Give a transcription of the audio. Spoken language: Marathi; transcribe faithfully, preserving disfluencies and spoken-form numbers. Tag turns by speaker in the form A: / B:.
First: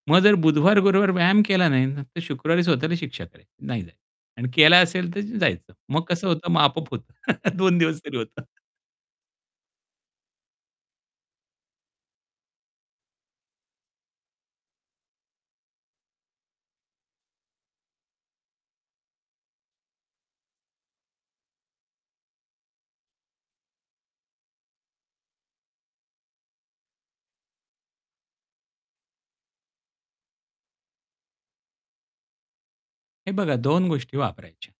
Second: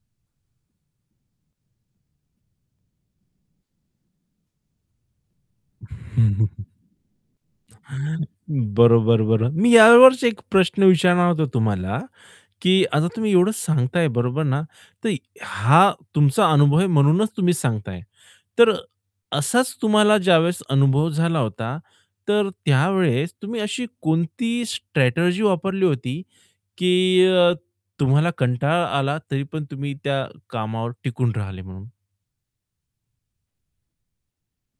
A: मग जर बुधवार, गुरुवार व्यायाम केला नाही ना, तर शुक्रवारी स्वतःला शिक्षा करायची. नाही जायचं आणि केला असेल तर जायचं. मग कसं होतं, मग आपोआप होतं. दोन दिवस तरी होतं.
B: बरोबर, बरोबर, मी यावरच एक प्रश्न विचारणार होतो तुम्हाला, की आता तुम्ही एवढंच सांगताये बरोबर ना? तर हा तुमचा अनुभव आहे म्हणूनच तुम्ही सांगताये. तर अ, असाच तुम्हाला ज्यावेळेस अनुभव झाला होता, तर त्यावेळेस तुम्ही अशी कोणती स्ट्रॅटेजी वापरली होती, की अ, तुम्हाला कंटाळा आला, तरी पण तुम्ही त्या कामावर टिकून राहिले म्हणून?
A: हे बघा, दोन गोष्टी वापरायच्या